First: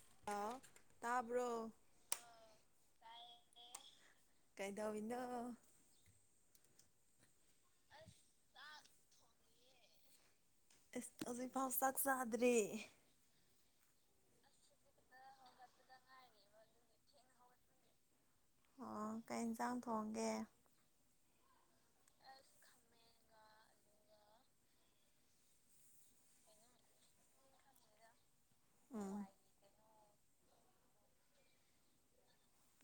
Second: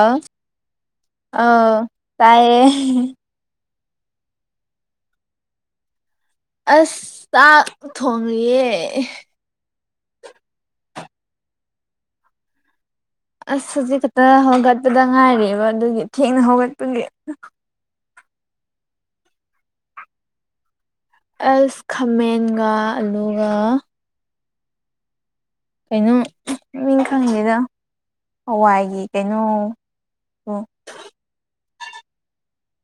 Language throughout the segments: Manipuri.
ꯑ ꯍꯜꯂꯣ ꯑ ꯇꯥꯕ꯭ꯔꯣ ꯇꯥꯏꯌꯦ ꯫ ꯀꯩꯗꯧꯏꯅꯣ꯫ ꯑꯁ ꯆꯥꯛ ꯊꯣꯡꯂꯤꯌꯦ꯫ ꯑꯁ ꯍꯧꯖꯤꯛꯐꯥꯎ ꯆꯥꯛ ꯆꯥꯗ꯭ꯔꯤ꯫ ꯑꯁ ꯍꯧꯖꯤꯛ ꯈꯛꯇ ꯍꯧꯒꯠꯄꯗ ꯉꯥꯏꯔꯤꯕ ꯑꯗꯨꯒꯤ ꯊꯦꯡꯅ ꯍꯧꯒꯠꯄꯒꯤ꯫ ꯑꯣ ꯀꯩ ꯏꯟꯁꯥꯡ ꯊꯣꯡꯒꯦ꯫ ꯑꯁ ꯈꯥꯃꯦꯟꯒ ꯑꯂꯨꯒ꯫ ꯀꯩꯅꯣ ꯃꯃꯤꯡ ꯈꯪꯗꯦꯗ ꯍꯋꯥꯏꯒꯤ ꯎꯝ ꯀꯩꯅꯣ ꯗꯣ ꯫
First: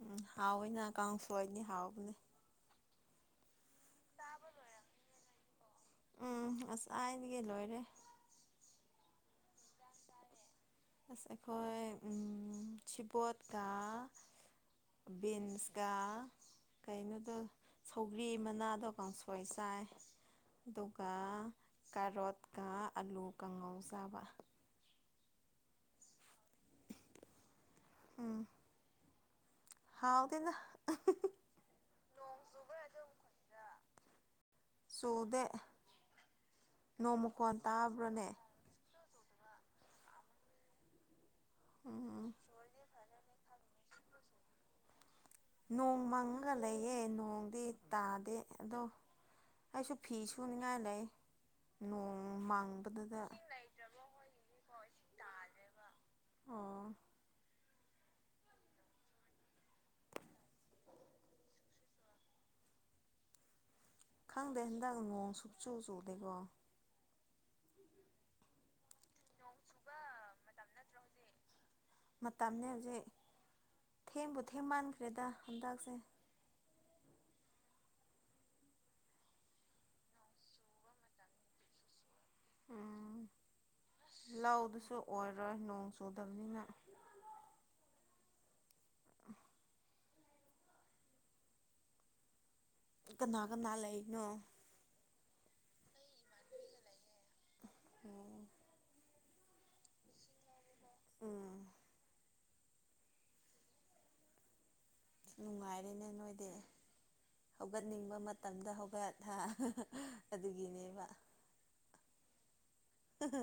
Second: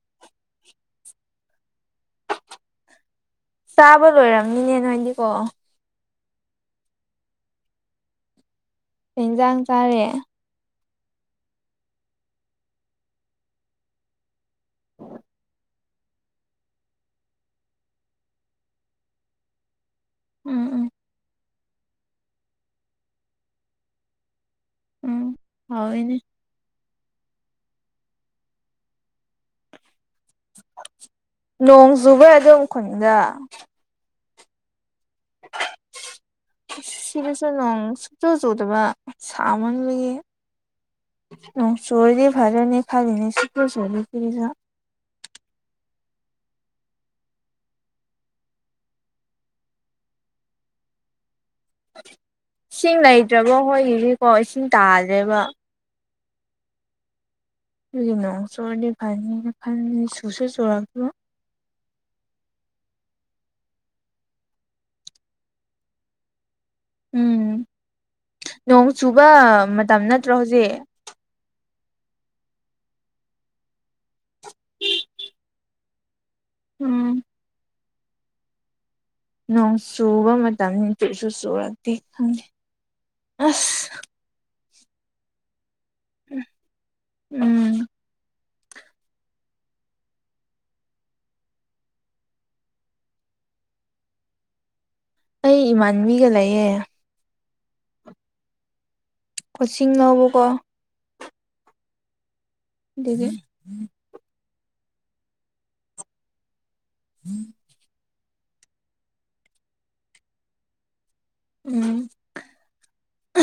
ꯎꯝ ꯍꯥꯎꯋꯤꯅ ꯀꯥꯡꯁꯣꯏꯅꯤ ꯍꯥꯎꯕꯅꯦ꯫ ꯆꯥꯕ ꯂꯣꯏꯔꯝꯅꯤꯅꯦ ꯅꯣꯏꯗꯤꯀꯣ꯫ ꯎꯝ ꯉꯥꯁꯥꯏꯗꯒꯤ ꯂꯣꯏꯔꯦ꯫ ꯀꯩ ꯏꯟꯖꯥꯡ ꯆꯥꯔꯦ꯫ ꯑꯁ ꯑꯩꯈꯣꯏ ꯎꯝ ꯁꯤꯕꯣꯠꯀ꯫ ꯕꯤꯟꯁꯒꯥ ꯀꯩꯅꯣꯗꯣ ꯁꯧꯒ꯭ꯔꯤ ꯃꯅꯥꯗꯣ ꯀꯥꯡꯁꯣꯏ ꯆꯥꯏ꯫ ꯎꯝ ꯎꯝ ꯗꯨꯒꯥ ꯀꯥꯔꯣꯠꯀ ꯑꯂꯨ ꯀꯥꯡꯉꯧ ꯆꯥꯕ꯫ ꯎꯝ ꯍꯥꯎꯋꯤꯅꯦ ꯎꯝ ꯍꯥꯎ ꯅꯣꯡ ꯆꯨꯕꯔ ꯑꯗꯣꯝ ꯈꯨꯟꯗ ꯆꯨꯗꯦ ꯅꯣꯡ ꯁꯤꯗꯁꯨ ꯃꯈꯣꯟ ꯅꯣꯡ ꯇꯥꯕ꯭ꯔꯣꯅꯦ ꯁꯨꯛꯆꯨ ꯆꯨ ꯗꯕ ꯁꯥꯃꯟꯕꯒꯤ ꯅꯣꯡ ꯎꯝ ꯆꯨꯔꯗꯤ ꯐꯗꯣꯏꯅꯦ ꯈꯟꯂꯤꯅꯤ ꯁꯨꯛꯆꯨ ꯆꯨꯨꯗꯦ ꯁꯤꯗ ꯅꯣꯡ ꯃꯪꯉꯒ ꯂꯩꯌꯦ ꯅꯣꯡꯗꯤ ꯇꯥꯗꯦ ꯑꯗꯣ ꯑꯩꯁꯨ ꯐꯤ ꯁꯨꯅꯤꯡꯉꯥꯏ ꯂꯩ꯫ ꯅꯣꯡ ꯏꯁꯤꯡ ꯃꯥꯡꯕꯗꯨꯗ ꯂꯩꯇ꯭ꯔꯕꯣ ꯍꯣꯏꯒꯤꯗꯤꯀꯣ ꯏꯁꯤꯡ ꯇꯥꯗ꯭ꯔꯦꯕ꯫ ꯑꯣ꯫ ꯑꯩꯗꯨ ꯅꯣꯡ ꯆꯨꯔꯗꯤ ꯐꯅꯤꯅ ꯈꯜꯂꯤ ꯁꯨꯁꯨ ꯁꯨꯔꯛꯄꯥ ꯈꯪꯗꯦ ꯍꯟꯗꯛ ꯅꯣꯡ ꯁꯨꯛꯆꯨ ꯆꯨꯗꯦꯀꯣ꯫ ꯎꯝ ꯅꯣꯡ ꯆꯨꯕ ꯃꯇꯝ ꯅꯠꯇ꯭ꯔ ꯍꯧꯖꯤꯛ꯫ ꯃꯇꯝꯅꯦ ꯍꯧꯖꯤꯛ ꯊꯦꯡꯕꯨ ꯊꯦꯡ ꯃꯥꯟꯈ꯭ꯔꯦꯗ ꯍꯟꯗꯛꯁꯦ꯫ ꯎꯝ꯫ ꯅꯣꯡ ꯁꯨꯕ ꯃꯇꯝꯅꯤ ꯆꯨꯁꯨ ꯆꯨꯔꯛꯇꯦ ꯈꯪꯗꯦ ꯎꯝ ꯑꯁ꯫ ꯂꯧꯗꯨꯁꯨ ꯑꯣꯏꯔꯣꯏ ꯅꯣꯡ ꯆꯨꯗꯕꯅꯤꯅ꯫ ꯎꯝ꯫ [unintelligible] ꯀꯅꯥ ꯀꯅꯥ ꯂꯩꯅꯣ꯫ ꯑꯩ ꯏꯃꯥꯟꯅꯕꯤꯒ ꯂꯩꯌꯦ꯫ ꯎꯝ ꯑꯣ ꯀꯣꯆꯤꯡ ꯂꯧꯕꯀꯣ꯫ ꯎꯝ꯫ ꯑꯗꯨꯒꯤ꯫ ꯅꯨꯡꯉꯥꯏꯔꯦꯅꯦ ꯅꯣꯏꯗꯤ ꯍꯧꯒꯠꯅꯤꯡꯕ ꯃꯠ ꯇꯝꯗ ꯍꯧꯒꯠꯊꯥ ꯑꯗꯨꯒꯤꯅꯦꯕ꯫ ꯎꯝ꯫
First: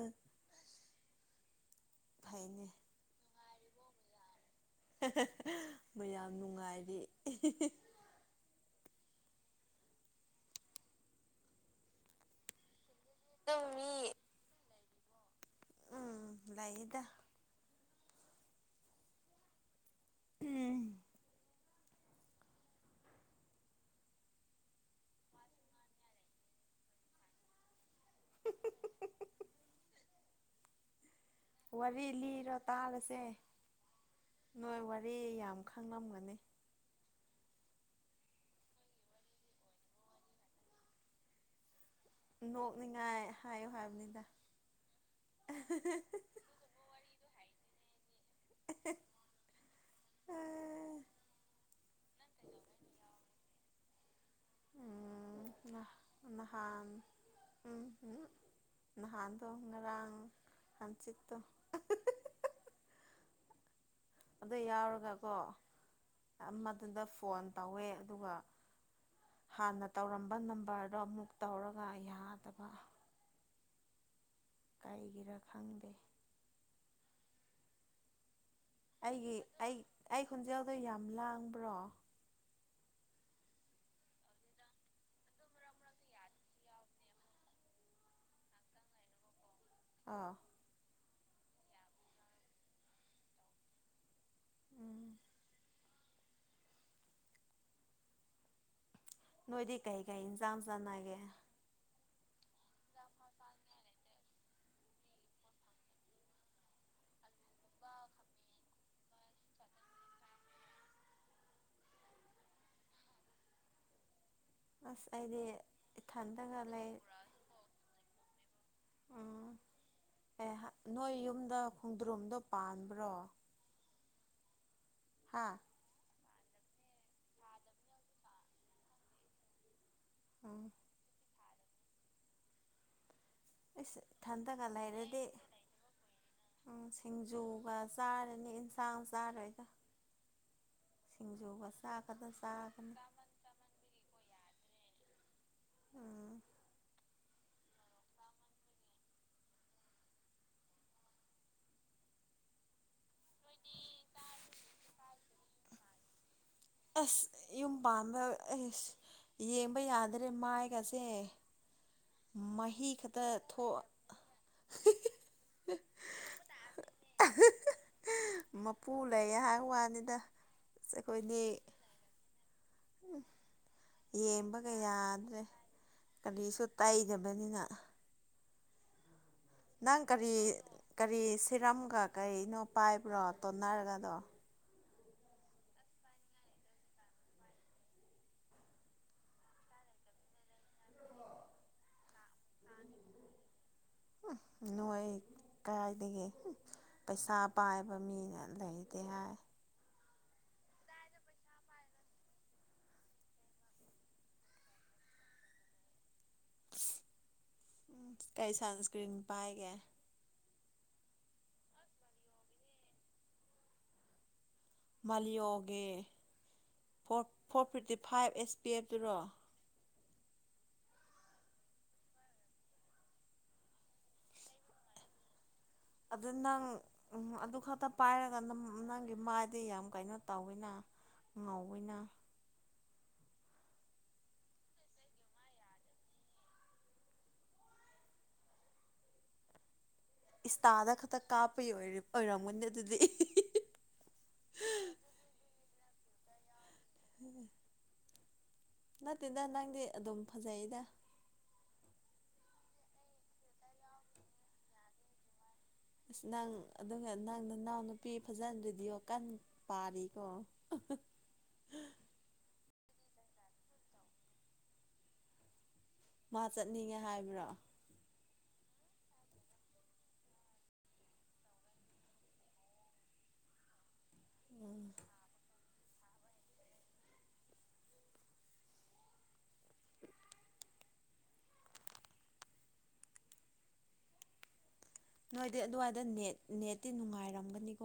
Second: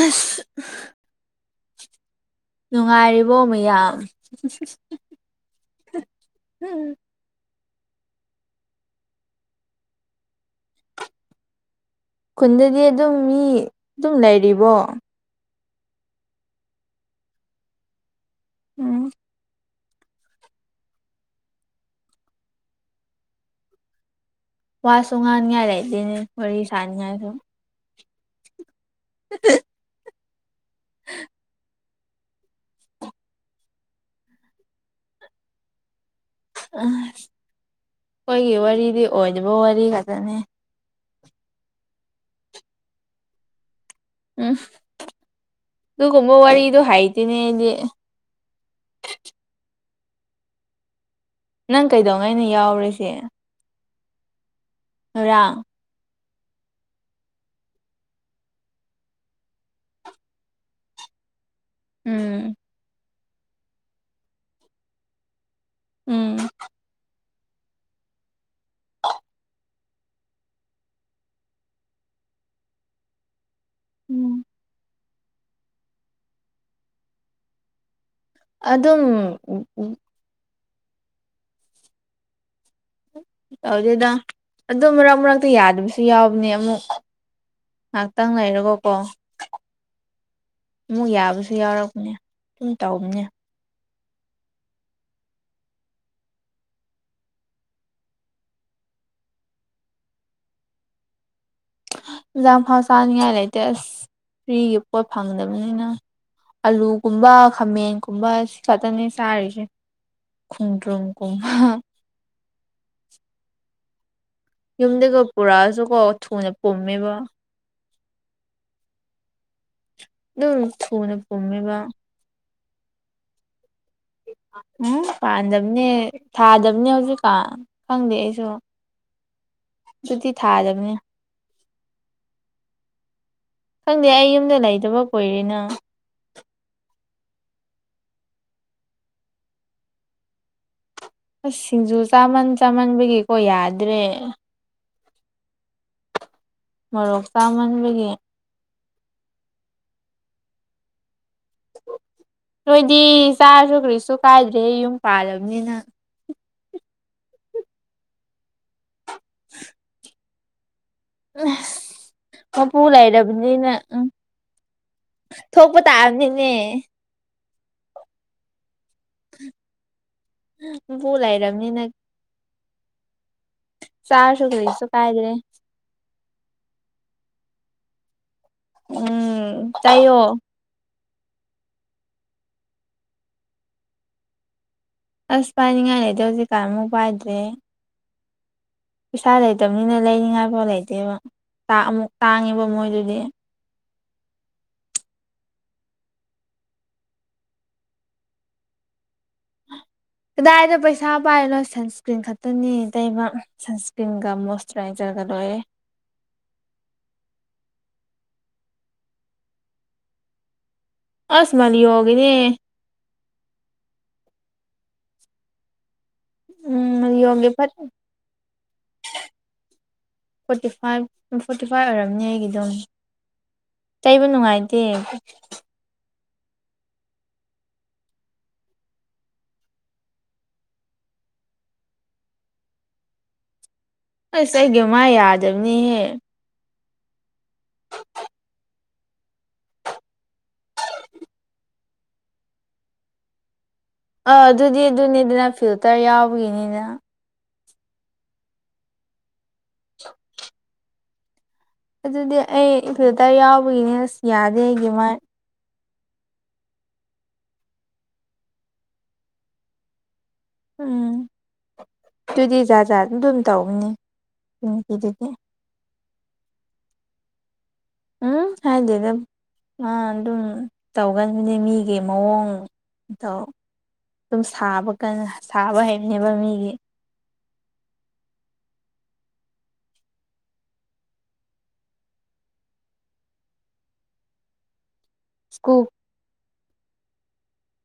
ꯑꯁ ꯅꯨꯡꯉꯥꯏꯔꯤꯕꯣ ꯃꯌꯥꯝ꯫ ꯃꯌꯥꯝ ꯎꯝ ꯅꯨꯡꯉꯥꯏꯔꯤ꯫ ꯈꯨꯟꯗꯗꯤ ꯑꯗꯨꯝ ꯃꯤ ꯇꯨꯝꯃꯤ ꯑꯗꯨꯝ ꯂꯩꯔꯤꯕꯣ꯫ ꯎꯝ ꯂꯩꯥꯏꯌꯦꯗ ꯎꯝ꯫ [inaudible] ꯋꯥꯁꯨ ꯉꯥꯅꯤꯡꯉꯥꯏ ꯂꯩꯇꯅꯦ ꯋꯥꯔꯤ ꯁꯥꯅꯤꯡꯉꯥꯁꯨ꯫ [unintelligible] [unintelligible] ꯋꯥꯔꯤ ꯂꯤꯔꯣ ꯇꯥꯔꯁꯦ ꯅꯣꯏ ꯋꯥꯔꯤ ꯌꯥꯝ ꯈꯪꯉꯝꯒꯅꯤ꯫ ꯑꯁ ꯑꯩꯈꯣꯏꯒꯤ ꯋꯥꯔꯤꯗꯤ ꯑꯣꯏꯗꯕ ꯋꯥꯔꯤ ꯈꯛꯇꯅꯦ꯫ ꯅꯣꯛꯅꯤꯡꯉꯥꯏ ꯍꯥꯏꯌꯨ ꯍꯥꯏꯕꯅꯤꯗ꯫ ꯎꯝ ꯑꯗꯨꯒꯨꯝꯕ ꯋꯥꯔꯤꯗꯣ ꯍꯥꯏꯇꯦꯅꯦ ꯑꯩꯗꯤ꯫ [unintelligible] ꯅꯪ ꯀꯩꯗꯧꯉꯩꯅꯣ ꯌꯥꯎꯔꯤꯁꯦ꯫ ꯉꯔꯥꯡ꯫ ꯅꯍꯥ ꯅꯍꯥꯟ ꯎꯝ [unintelligible] ꯅꯍꯥꯟꯗꯣ ꯉꯔꯥꯡ ꯍꯪ ꯆꯤꯠꯇꯣ꯫ ꯎꯝ꯫ ꯑꯗꯨ ꯌꯥꯎꯔꯒꯀꯣ ꯑꯥ ꯎꯝ ꯑꯝꯃꯥꯗꯨꯗ ꯐꯣꯟ ꯇꯧꯋꯦ ꯑꯗꯨꯒ [unintelligible] ꯍꯥꯟꯅ ꯇꯧꯔꯝꯕ ꯅꯝꯕꯔꯗꯣ ꯑꯃꯨꯛ ꯇꯧꯔꯒ ꯌꯥꯗꯕ꯫ ꯎꯝ꯫ ꯑꯩ ꯒꯤꯔꯥ ꯈꯪꯗꯦ꯫ ꯑꯗꯨꯝ ꯑꯩꯒꯤ ꯑꯩ ꯑꯩ ꯈꯣꯟꯖꯦꯜꯗꯣ ꯌꯥꯝ ꯂꯥꯡꯕ꯭ꯔꯣ꯫ ꯇꯧꯗꯦꯗ ꯑꯗꯣ ꯃꯔꯛ ꯃꯔꯛꯇ ꯌꯥꯗꯕꯁꯨ ꯌꯥꯎꯕꯅꯦ ꯑꯃꯨꯛ꯫ ꯉꯍꯥꯛꯇꯪ ꯂꯩꯔꯒ ꯀꯣ꯫ ꯑꯥ ꯑꯃꯨꯛ ꯌꯥꯕꯁꯨ ꯌꯥꯎꯔꯛꯄꯅꯦ ꯁꯨꯝ ꯇꯧꯕꯅꯦ ꯎꯝ ꯅꯣꯏꯗꯤ ꯀꯩ ꯀꯩ ꯏꯟꯖꯥꯡ ꯆꯥꯅꯒꯦ ꯂꯥꯡ ꯐꯥꯎ ꯆꯥꯅꯤꯡꯉꯥꯏ ꯂꯩꯇꯦ ꯑꯁ ꯐ꯭ꯔꯤꯒꯤ ꯄꯣꯠ ꯐꯪꯗꯕꯅꯤꯅ ꯑꯂꯨꯒꯨꯝꯕ ꯈꯥꯃꯦꯟ ꯀꯨꯝꯕ ꯁꯤ ꯈꯛꯇꯅꯦ ꯆꯥꯔꯤꯖ‌ꯦ ꯈ‌ꯣꯡꯗ꯭ꯔꯨꯝ ꯀꯨꯝ ꯑꯁ ꯌꯨꯝꯗꯒ ꯑꯩꯗꯤ ꯄꯨꯔꯥ ꯑꯖꯨ ꯀꯣ ꯊꯨꯅ ꯏꯊꯟꯗꯒ ꯂꯩ ꯄꯨꯝꯃꯦꯕ ꯎꯝ ꯑꯦ ꯍꯥ ꯑꯗꯨꯝ ꯅꯣꯏ ꯊꯨꯅ ꯌꯨꯝꯗ ꯄꯨꯝꯃꯦꯕ ꯈꯣꯡꯗ꯭ꯔꯨꯝꯗꯣ ꯄꯥꯟꯕ꯭ꯔꯣ ꯎꯝ ꯍꯥ ꯄꯥꯟꯗꯝꯅꯦ ꯊꯥꯗꯕꯅꯦ ꯍꯧꯖꯤꯛꯀꯥꯟ ꯈꯪꯗꯦ ꯑꯩꯁꯨ ꯗꯨꯗꯤ ꯎꯝ ꯊꯥꯗꯕꯅ‌ꯦ ꯏꯁ ꯈꯪꯗꯦ ꯑꯩ ꯊꯟ ꯌꯨꯝꯗ ꯇꯒꯥ ꯂꯩꯇꯕ ꯂꯩꯔꯗꯤ ꯀꯨꯏꯔꯦꯅ ꯎꯝ ꯁꯤꯡꯖꯨꯒ ꯆꯥꯔꯅꯤ ꯑꯦꯟꯁꯥꯡ ꯆꯥꯔꯣꯏꯗ ꯑꯁ ꯁꯤꯡꯖꯨꯒ ꯁꯤꯡꯖꯨ ꯆꯥꯛꯀꯗ ꯆꯥꯃꯟ ꯆꯥꯒꯅꯤ ꯆꯥꯃꯟꯕꯒꯤꯀꯣ ꯌꯥꯗ꯭ꯔꯦ [unintelligible] ꯃꯣꯔꯣꯛ ꯆꯥꯃꯟꯕꯒꯤ ꯅꯣꯏꯗꯤ ꯆꯥꯔꯁꯨ ꯀꯔꯤꯁꯨ ꯀꯥꯏꯗ꯭ꯔꯦ ꯌꯨꯝ ꯄꯥꯜꯂꯝꯅꯤꯅ ꯑꯁ ꯌꯨꯝ ꯄꯥꯟꯕ ꯑꯦꯁ ꯌꯦꯡꯕ ꯌꯥꯗ꯭ꯔꯦ ꯃꯥꯏꯒꯁ ꯇ‌ꯦ ꯃꯄꯨ ꯃꯍꯤ ꯈꯇ ꯊꯣ ꯂꯩꯔꯕꯅꯤꯅ ꯎꯝ ꯊꯣꯛꯄ ꯇꯥꯝꯅꯤꯅꯦ ꯃꯄꯨ ꯂꯩ ꯍꯥꯏ ꯋꯥꯅꯤꯗ ꯃꯄꯨ ꯑꯩꯈꯣꯏꯗꯤ ꯂꯩꯔꯕꯅꯤꯅ ꯆꯥꯔꯁꯨ ꯌꯦꯝꯕꯒ ꯀꯔꯤꯁꯨ ꯀꯥꯏꯗ꯭ꯔꯦ ꯌꯥꯗ꯭ꯔꯦ ꯀꯔꯤꯁꯨ ꯇꯩꯗꯕꯅꯤꯅ ꯎꯝ ꯅꯪ ꯆꯥꯏꯌꯣ ꯀꯔꯤ ꯀꯔꯤ ꯁꯤꯔꯝꯒ ꯀꯩꯅꯣ ꯄꯥꯏꯕ꯭ꯔꯣ ꯇꯣꯅꯔꯒꯗꯣ ꯑꯁ ꯄꯥꯏꯅꯤꯡꯉꯥꯏ ꯂꯩꯗ‌ꯦ ꯍꯧꯖꯤꯛꯀꯥꯟ ꯑꯃꯨꯛ ꯄꯥꯏꯗ꯭ꯔꯦ ꯄꯩꯁꯥ ꯂꯩꯇꯝꯅꯤꯅ ꯂꯩꯅꯤꯡ ꯉꯥꯏꯐꯥꯎ ꯂꯩꯇꯦꯕ ꯇꯥ ꯑꯃꯨꯛ ꯇꯥꯡꯉꯦꯕ ꯃꯣꯏꯗꯨꯗꯤ ꯅꯣꯏ ꯀꯥꯏꯗꯒꯤ ꯄꯩꯁꯥ ꯄꯥꯏꯕ ꯃꯤꯅ ꯂꯩꯇꯦ ꯍꯥꯏ ꯀꯗꯥꯏꯗ ꯄꯩꯁꯥ ꯄꯥꯏꯅꯣ ꯁꯟꯁꯀꯔꯤꯟ ꯈꯠ ꯇꯅ‌ꯦ ꯇꯩꯕ ꯁꯟꯁꯀ꯭ꯔꯤꯟꯒ ꯃꯣꯁꯇꯨ ꯔꯥꯏꯖꯔꯒ ꯂꯣꯏꯔꯦ ꯀꯩ ꯁꯟꯁꯀ꯭ꯔꯤꯟ ꯄꯥꯏꯒꯦ ꯑꯁ ꯃꯂꯤꯌ‌ꯣ ꯒꯤꯅꯦ ꯃꯥꯜꯂꯤꯌꯣꯒꯤ ꯎꯝ ꯐꯣꯔ ꯃꯥꯂꯤꯌꯣꯒꯤ ꯐꯣꯔ ꯐꯠ forty five S P F ꯇꯨꯔꯣ forty five um forty five ꯑꯣꯏꯔꯝꯅꯤ ꯑꯩ ꯒꯤꯗꯨꯝ ꯇꯩꯕ ꯅꯨꯡꯉꯥꯏꯇꯦ ꯑꯗꯨ ꯅꯪ ꯎꯝ ꯑꯗꯨ ꯈꯛꯇ ꯄꯥꯏꯔꯒ ꯅꯝ ꯅꯪꯒꯤ ꯃꯥꯏꯗꯤ ꯌꯥꯝ ꯀꯩꯅꯣ ꯇꯧꯋꯤꯅ ꯉꯧꯋꯤꯅ ꯑꯩꯁ ꯑꯩꯒꯤ ꯃꯥ ꯌꯥꯗꯕꯅꯤꯍꯦ ꯏꯁꯇꯥꯗ ꯈꯛꯇ ꯀꯥꯞꯄꯒꯤ ꯑꯣꯏꯔꯦꯞ ꯑꯣꯏꯔꯝꯒꯅꯤ ꯑꯗꯨꯗꯤ ꯑꯥ ꯑꯗꯨꯗꯤ ꯑꯗꯨꯅꯤꯗꯅ ꯐꯤꯜꯇꯔ ꯌꯥꯎꯕꯒꯤꯅꯤꯅ ꯅꯠꯇꯦꯗ ꯅꯪꯗꯤ ꯑꯗꯨꯝ ꯐꯖꯩꯗ ꯑꯗꯨꯗꯤ ꯑꯩ ꯐꯤꯜꯇꯔ ꯌꯥꯎꯕꯒꯤꯅꯦ ꯑꯁ ꯌꯥꯗꯦ ꯑꯩꯒꯤ ꯃꯥꯏ ꯑꯁ ꯅꯪ ꯑꯗꯨꯒ ꯅꯪ ꯅꯅꯥꯎ ꯅꯨꯄꯤ ꯐꯖꯅ ꯔꯦꯗꯤꯑꯣ ꯀꯟꯅ ꯄꯥꯔꯤꯀꯣ ꯎꯝ ꯑꯗꯨꯗꯤ ꯖꯥꯠ ꯖꯥꯠ ꯑꯗꯨꯝ ꯇꯧꯕꯅꯤ ꯀꯤꯡꯀꯤꯗꯨꯗꯤ ꯃꯥ ꯆꯠꯅꯤꯡꯉꯦ ꯍꯥꯏꯕ꯭ꯔꯥ ꯎꯝ ꯍꯥꯏꯗꯦꯗ ꯃꯥ ꯑꯗꯨꯝ ꯇꯧꯒꯟꯕꯅꯤ ꯃꯤꯒꯤ ꯃꯑꯣꯡ ꯃꯇꯧ ꯑꯗꯨꯝ ꯎꯝ ꯁꯥꯕ ꯀꯟꯅ ꯁꯥꯕ ꯍꯩꯕꯅꯦꯕ ꯃꯤꯒꯤ [unintelligible] ꯅꯣꯏꯗꯤ ꯁ꯭ꯀꯨꯜ ꯑꯗꯨꯋꯥꯏꯗ ꯅꯦꯠ ꯅꯦꯠꯇꯤ ꯅꯨꯡꯉꯥꯏꯔꯝꯒꯅꯤꯀꯣ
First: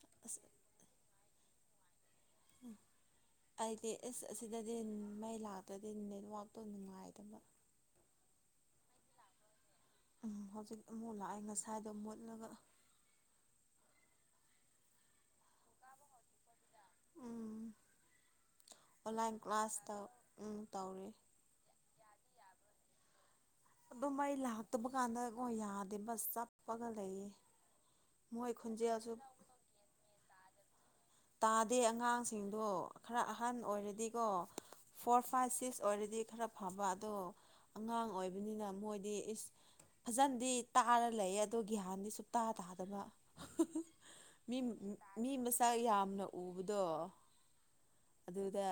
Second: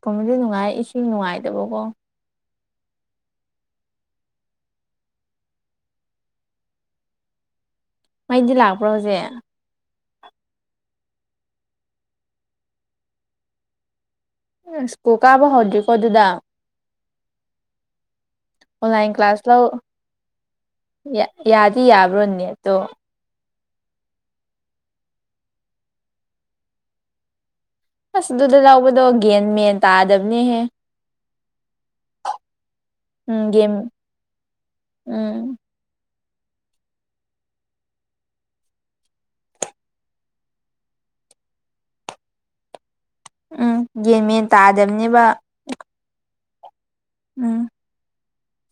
ꯀꯨꯝꯕꯗꯤ ꯑꯁ ꯅꯨꯡꯉꯥꯏ ꯏꯁꯤꯡ ꯅꯨꯡꯉꯥꯏꯗꯕꯀꯣ ꯎꯝ ꯑꯩꯗꯤ ꯏꯁ ꯑꯁꯤꯗꯗꯤ ꯃꯩ ꯂꯥꯛꯇ꯭ꯔꯗꯤ ꯅꯦꯠꯋꯥꯛ ꯇꯣ ꯅꯨꯡꯉꯥꯏꯇꯕ ꯃꯩꯗꯤ ꯂꯥꯛꯄ꯭ꯔꯣ ꯍꯧꯖꯤꯛ ꯎꯝ ꯍꯧꯖꯤꯛ ꯑꯃꯨꯛ ꯂꯥꯛꯑꯦ ꯉꯁꯥꯏꯗꯣ ꯃꯨꯠꯂꯒ ꯁ꯭ꯀꯨꯜ ꯀꯥꯕ ꯍꯧꯗ꯭ꯔꯤꯀꯣ ꯑꯗꯨꯗ ꯎꯝ ꯑꯣꯟꯂꯥꯏꯟ ꯀ꯭ꯂꯥꯁ ꯇꯧ ꯎꯝ ꯇꯧꯔꯤ ꯌꯥꯗꯤ ꯌꯥꯕ꯭ꯔꯣ ꯅꯦꯠ ꯇꯣ ꯑꯗꯨꯝ ꯃꯩ ꯂꯥꯛꯇꯕ ꯀꯥꯟꯗꯒꯣ ꯌꯥꯗꯦ ꯕꯁ ꯆꯞꯄꯒ ꯂꯩꯌꯦ ꯑꯁ ꯃꯣꯏ ꯑꯗꯨꯗ ꯂꯧꯕꯗꯣ ꯈꯣꯟꯖꯦꯜꯁꯨ ꯒꯦꯟ ꯃꯦꯟ ꯇꯥꯗꯕꯅꯦꯍꯦ ꯇꯥꯗꯦ ꯑꯉꯥꯡꯁꯤꯡꯗꯣ ꯈꯔ ꯎꯝ ꯑꯍꯟ ꯒꯦꯝ ꯑꯣꯏꯔꯗꯤꯀꯣ ꯐꯣꯔ ꯎꯝ ꯐꯥꯏꯚ ꯁꯤꯛꯁ ꯑꯣꯏꯔꯗꯤ ꯈꯔ ꯐꯥꯕ ꯑꯗꯣ ꯑꯉꯥꯡ ꯑꯣꯏꯕꯅꯤꯅ ꯃꯣꯏꯗꯤ ꯏꯁ ꯐꯖꯅꯗꯤ ꯇꯥꯔ ꯂꯩꯌꯦ ꯑꯣ ꯒꯍꯥꯟꯗꯤ ꯁꯨꯡꯇꯥ ꯇꯥꯗꯕ ꯎꯝ ꯒ꯭ꯌꯥꯟ ꯃꯦꯟ ꯃꯤ ꯇꯥꯗꯕꯅꯦꯕ ꯃꯤ ꯃꯆꯥꯛ ꯌꯥꯝꯅ ꯎꯕꯗꯣ ꯎꯝ ꯑꯗꯨꯗ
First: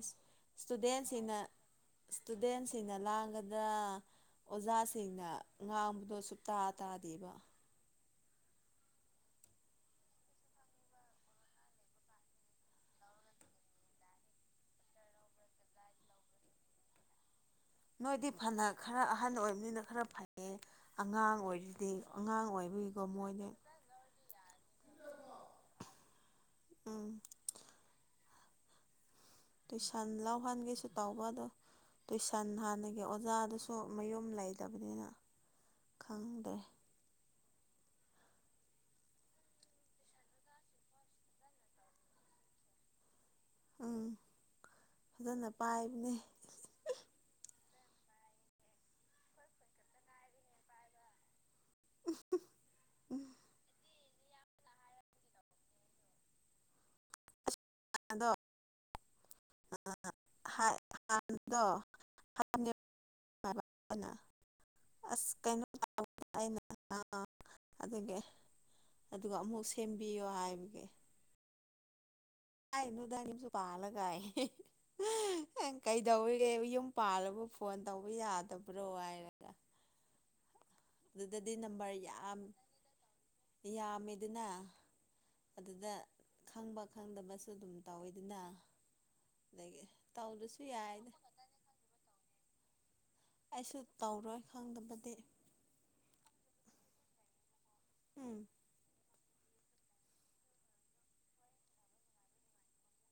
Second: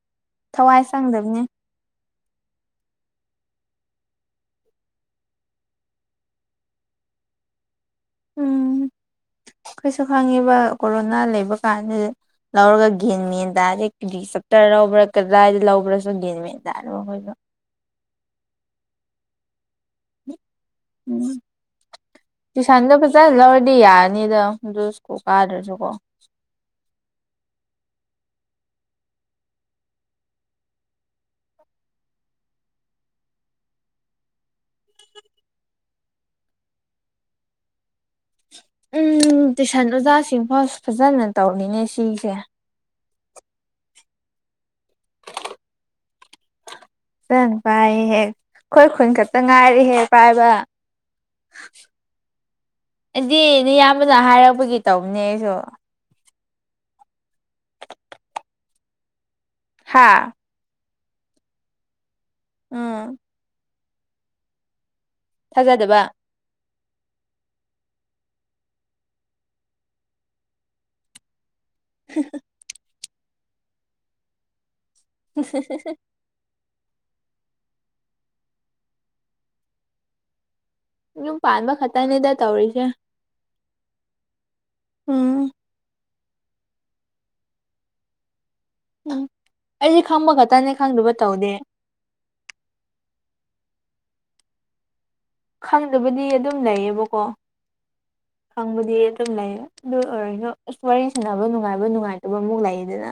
ꯏꯁ ꯊꯋꯥꯏ ꯁ꯭ꯇꯨꯗꯦꯟꯁꯤꯡꯅ ꯆꯪꯗꯕꯅꯦ ꯁ꯭ꯇꯨꯗꯦꯟꯁꯤꯡꯅ ꯂꯥꯡꯒꯗ꯭ꯔ ꯑꯣꯖꯥꯁꯤꯡꯅ ꯉꯥꯡꯕꯗꯣ ꯁꯨꯛꯇꯥ ꯇꯥꯗꯦꯕ ꯎꯝ ꯑꯈꯣꯏꯁꯨ ꯈꯪꯉꯤꯕ ꯀꯣꯔꯣꯅꯥ ꯂꯩꯕ ꯀꯥꯟꯁꯤꯗ ꯂꯧꯔꯒ ꯒꯦꯟ ꯃꯦꯟ ꯇꯥꯗꯦ ꯀꯔꯤ ꯆꯞꯇꯔ ꯂꯧꯕ꯭ꯔꯥ ꯀꯗꯥꯏꯗ ꯂꯧꯕ꯭ꯔꯥꯁꯨ ꯒꯦꯟ ꯃꯦꯟ [unintelligible] ꯅꯣꯏꯗꯤ ꯐꯥꯅ ꯈꯔ ꯑꯍꯟ ꯑꯣꯏꯕꯅꯤꯅ ꯈꯔ ꯐꯩꯌꯦ ꯎꯝ ꯑꯉꯥꯡ ꯑꯣꯏꯔꯤꯗꯤ ꯑꯉꯥꯡ ꯇꯨꯏꯁꯟꯗꯣ ꯑꯣꯏꯕꯒꯤꯀꯣ ꯐꯖꯅ ꯃꯣꯏꯗꯤ ꯂꯧꯔꯗꯤ ꯌꯥꯔꯅꯤꯗ ꯑꯗꯨ ꯁ꯭ꯀꯨꯜ ꯀꯥꯗ꯭ꯔꯁꯨꯀꯣ ꯎꯝ ꯇꯨꯏꯁꯟ ꯂꯧꯍꯟꯒꯦꯁꯨ ꯇꯧꯕ ꯑꯗꯣ ꯇꯨꯏꯁꯟ ꯍꯥꯟꯅꯒꯤ ꯑꯣꯖꯥꯗꯨꯁꯨ ꯃꯌꯨꯝ ꯂꯩꯇꯕꯅꯤꯅ ꯈꯪꯗꯦ ꯎꯝ ꯇꯨꯏꯁꯟ ꯑꯣꯖꯥꯁꯤꯡ ꯐꯥꯎ ꯐꯖꯅ ꯇꯧꯅꯤꯡꯉꯦ ꯁꯤꯁꯦ ꯎꯝ ꯐꯖꯅ ꯄꯥꯏꯕꯅꯦ ꯐꯖꯅ ꯄꯥꯏꯌꯦꯍꯦ ꯑꯩꯈꯣꯏ ꯈꯨꯟ ꯈꯛꯇ ꯉꯥꯏꯔꯦꯍꯦ ꯄꯥꯏꯕ ꯎꯝ ꯑꯩꯗꯤ ꯅꯌꯥꯝꯕꯅ ꯍꯥꯏꯔꯛꯄꯒꯤ ꯇꯧꯕꯅꯦ ꯑꯩꯁꯨ ꯑꯗꯣ ꯑꯥ ꯍꯥꯏ ꯍꯥ [unintelligible] ꯍꯥꯢꯕꯗꯣ ꯎꯝ [unintelligible] [unintelligible] ꯑꯁ ꯀꯩꯅꯣ ꯊꯥꯖꯗꯕ [unintelligible] ꯑꯩꯅ ꯑꯥ ꯑꯗꯨꯒꯤ ꯑꯗꯨꯒ ꯑꯃꯨꯛ ꯁꯦꯝꯕꯤꯌꯣ ꯍꯥꯏꯕꯒꯤ [inaudible] [unintelligible] [unintelligible] ꯄꯥꯜꯂꯒꯥ [unintelligible] ꯅꯪ ꯀꯩꯗꯧꯔꯤꯒꯦ ꯃꯌꯨꯝ ꯄꯥꯜꯂꯕꯨ ꯐꯣꯟ ꯇꯧꯕ ꯌꯥꯗꯕ꯭ꯔꯣ ꯍꯥꯏꯔꯒ ꯌꯨꯝ ꯑꯗꯨꯗꯗꯤ ꯄꯥꯟꯕ ꯅꯝꯕꯔ ꯈꯛꯇꯅꯤꯗ ꯌꯥꯝ ꯇꯧꯔꯤꯁꯦ ꯌꯥꯝꯃꯦꯗꯅ ꯎꯝ ꯑꯗꯨꯗ ꯈꯪꯕ ꯈꯪꯗꯕꯁꯨ ꯑꯗꯨꯝ ꯇꯧꯋꯤꯗꯅ ꯎꯝ ꯑꯗꯒꯤ ꯑꯩꯗꯤ ꯈꯪꯕ ꯇꯧꯗ꯭ꯔꯁꯨ ꯈꯛꯇꯅꯦ ꯌꯥꯏꯗ ꯈꯪꯗꯕ ꯇꯧꯗꯦ ꯑꯩꯁꯨ ꯇꯧꯔꯣꯏ ꯈꯪꯗꯕꯗꯤ ꯈꯪꯗꯕꯗꯤ ꯑꯗꯨꯝ ꯂꯩꯌꯦꯕꯀꯣ ꯎꯝ ꯈꯪꯕꯗꯤ ꯑꯗꯨꯝ ꯂꯩꯌꯦ ꯑꯗꯨ ꯑꯣꯏꯔꯁꯨ ꯑꯁ ꯋꯥꯔꯤ ꯁꯥꯟꯅꯕ ꯅꯨꯡꯉꯥꯏꯕ ꯅꯨꯡꯉꯥꯏꯇꯕ ꯑꯃꯨꯛ ꯂꯩꯌꯦꯗꯅ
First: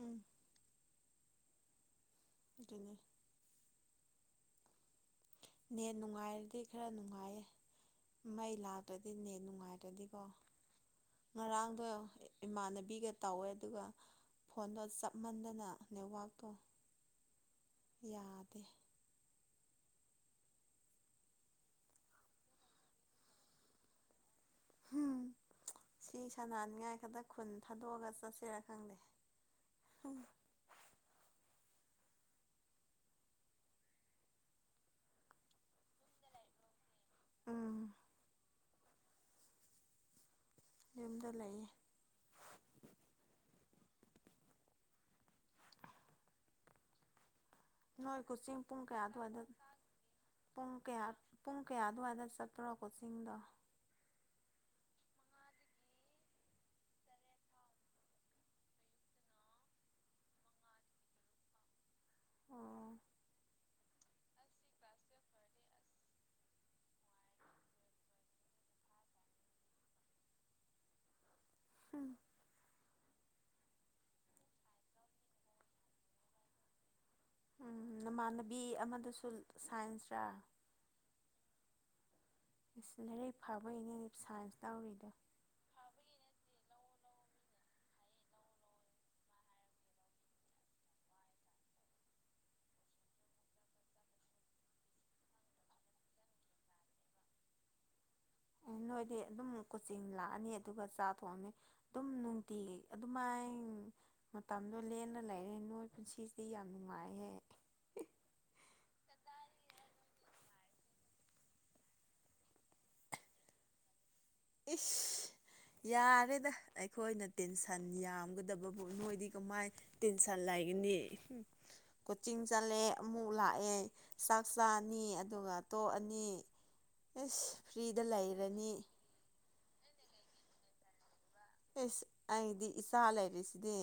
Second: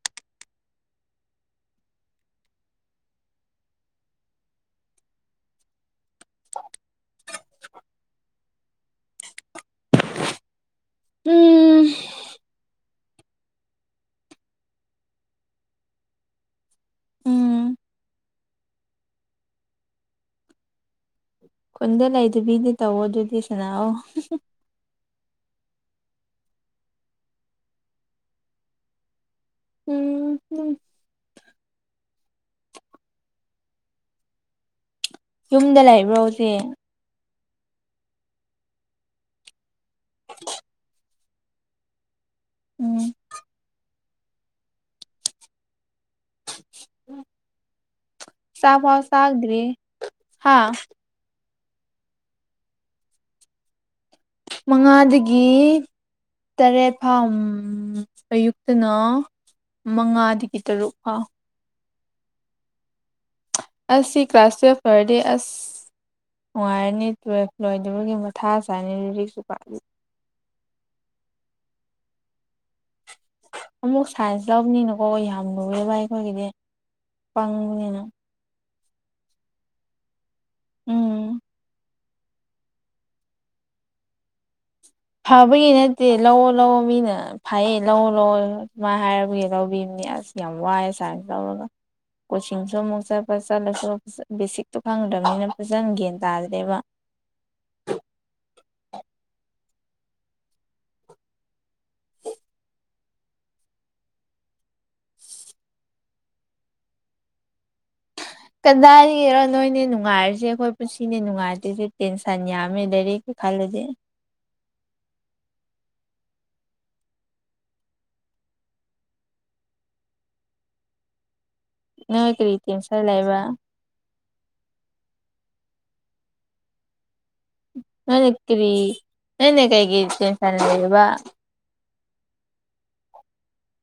ꯎꯝ ꯑꯗꯨꯅꯦ ꯅꯦꯠ ꯅꯨꯡꯉꯥꯏꯔꯗꯤ ꯈꯔ ꯅꯨꯡꯉꯥꯏꯌꯦ ꯃꯩ ꯂꯥꯛꯇ꯭ꯔꯥꯗꯤ ꯅꯦꯠ ꯅꯨꯡ ꯅꯨꯡꯉꯥꯏꯇ꯭ꯔꯗꯤꯀꯣ ꯎꯝ ꯉꯔꯥꯡꯗꯣ ꯏꯃꯥꯟꯅꯕꯤꯒ ꯇꯧꯋꯦ ꯑꯗꯨꯒ ꯐꯣꯟꯗꯣ ꯆꯞ ꯃꯥꯟꯗꯅ ꯅꯦꯠꯋꯥꯛꯇꯣ ꯎꯝ ꯌꯥꯗꯦ ꯈꯨꯟꯗ ꯂꯩꯗꯕꯤꯗ ꯇꯧꯑꯣ ꯑꯗꯨꯗꯤ ꯁꯥꯟꯅꯧꯑꯣ ꯎꯝ ꯁꯤ ꯁꯅꯥꯅꯤꯡꯉꯥꯏ ꯈꯛꯇ ꯈꯨꯟ ꯊꯥꯗꯣꯛꯑꯒ ꯆꯠꯁꯤꯔꯥ ꯈꯪꯗꯦ ꯎꯝ ꯎꯝ ꯌꯨꯝꯗ ꯂꯩꯕ꯭ꯔꯣ ꯍꯧꯖꯤꯛ ꯎꯝ ꯍ [inaudible] ꯌꯨꯝꯗ ꯂꯩꯌꯦ ꯎꯝ ꯎꯝ [unintelligible] ꯅꯣꯏ ꯀꯣꯆꯤꯡ ꯄꯨꯡ ꯀꯌꯥ ꯑꯗꯨꯋꯥꯏꯗ ꯆꯥꯗ꯭ꯔꯤ ꯍꯥ ꯄꯨꯡ ꯀꯌꯥ ꯄꯨꯡ ꯀꯌꯥ ꯑꯗꯨꯋꯥꯏꯗ ꯆꯠꯄ꯭ꯔꯣ ꯀꯣꯆꯤꯡꯗꯣ ꯃꯉꯥꯗꯒꯤ ꯇꯔꯦꯠ ꯐꯥꯎ ꯎꯝ ꯑꯌꯨꯛꯇꯅ ꯃꯉꯥꯗꯒꯤ ꯇꯔꯨꯛ ꯐꯥꯎ ꯑꯣ ꯑꯁ ꯁꯤ ꯀ꯭ꯂꯥꯁ ꯇꯨꯋꯦꯜꯐ ꯂꯣꯢꯔꯗꯤ ꯑꯁ ꯅꯨꯡꯉꯥꯏꯔꯅꯤ ꯇꯨꯌꯦꯜꯐ ꯂꯣꯏꯗꯕꯒꯤ ꯃꯊꯥ ꯁꯥꯢꯅꯦ ꯍ ꯂꯥꯢꯔꯤꯛꯁꯨ ꯄ ꯑꯝ ꯑꯃꯨꯛ ꯁꯥꯏꯟꯁ ꯂꯧꯕꯅꯤꯅꯀꯣ ꯌꯥꯝ ꯂꯨꯋꯦꯕ ꯑꯩꯈꯣꯏꯒꯤꯗꯤ ꯄꯪꯕꯅꯤꯅ ꯅꯃꯥꯟꯅꯕꯤ ꯑꯃꯗꯨꯁꯨ ꯁꯥꯏꯟꯁꯔꯥ ꯎꯝ ꯢꯁ ꯂꯥꯏꯔꯤꯛ ꯐꯥꯕꯩꯅꯦ ꯁꯥꯏꯟꯁ ꯂꯧꯔꯤꯗꯣ ꯐꯕꯒꯤ ꯅꯠꯇꯦ ꯂꯧꯑꯣ ꯂꯧꯑꯣ ꯃꯤꯅ ꯐꯩꯌꯦ ꯂꯧꯑꯣ ꯂꯧꯑꯣ ꯑꯗꯨꯃꯥꯏꯅ ꯍꯥꯏꯔꯕꯒꯤ ꯂꯧꯕꯤꯕꯅꯤ ꯑꯁ ꯌꯥꯝ ꯋꯥꯏ ꯁꯥꯢꯟꯁ ꯂꯧꯔꯒ ꯀꯣꯆꯤꯡꯁꯨ ꯑꯃꯨꯛ ꯆꯠꯄ ꯆꯠꯂꯁꯨ ꯕꯦꯁꯤꯛꯇꯣ ꯈꯪꯗ꯭ꯔꯕꯅꯤꯅ ꯐꯖꯅ ꯒ꯭ꯌꯥꯟ ꯇꯥꯗ꯭ꯔꯦꯕ ꯑꯦ ꯅꯣꯏꯗꯤ ꯑꯗꯨꯝ ꯀꯣꯆꯤꯡ ꯂꯥꯛꯑꯅꯤ ꯑꯗꯨꯒ ꯆꯥꯛ ꯊꯣꯡꯑꯅꯤ ꯑꯗꯨꯝ ꯅꯨꯡꯇꯤꯒꯤ ꯑꯗꯨꯃꯥꯏ ꯃꯇꯝꯗꯣ ꯂꯦꯜꯂ ꯂꯩꯔꯦ ꯅꯣꯏ ꯄꯨꯟꯁꯤꯁꯤꯗꯤ ꯌꯥꯝ ꯅꯨꯡꯉꯥꯏꯍꯦ ꯀꯗꯥꯏꯗꯒꯤꯔꯣ ꯅꯣꯏꯅꯦ ꯅꯨꯡꯉꯥꯏꯔꯤꯁꯦ ꯑꯩꯈꯣꯏ ꯄꯨꯟꯁꯤꯅꯦ ꯅꯨꯡꯉꯥꯏꯇꯔꯤꯁꯦ ꯇꯦꯟꯁꯟ ꯌꯥꯝꯃꯦ ꯂꯥꯏꯔꯤꯛꯀꯤ ꯈꯜꯂꯗꯤ ꯏꯁ ꯌꯥꯔꯦꯗ ꯑꯩꯈꯣꯏꯅ ꯇꯦꯟꯁꯟ ꯌꯥꯝꯒꯗꯕꯕꯨ ꯅꫭꯏꯗꯤ ꯀꯃꯥꯏ ꯇꯦꯟꯁꯟ ꯂꯩꯒꯅꯤ ꯅꯣꯏ ꯀꯣꯆꯤꯡ ꯀꯔꯤ ꯆꯠꯂꯦ ꯇꯦꯟꯁꯟ ꯑꯃꯨꯛ ꯂꯩꯕ꯭ꯔꯥ ꯂꯥꯛꯑꯦ ꯆꯥꯛ ꯆꯥꯅꯤ ꯑꯗꯨꯒ ꯇꯣꯛꯑꯅꯤ ꯑꯦꯁ ꯐ꯭ꯔꯤꯗ ꯅꯪꯅ ꯂꯩꯔꯅꯤ ꯀꯔꯤ ꯅꯪꯅ ꯀꯩꯒꯤ ꯇꯦꯟꯁꯟ ꯂꯩꯔꯤꯕ ꯑꯦꯁ ꯑꯩꯗꯤ ꯏꯆꯥ ꯂꯩꯔꯁꯤꯗꯤ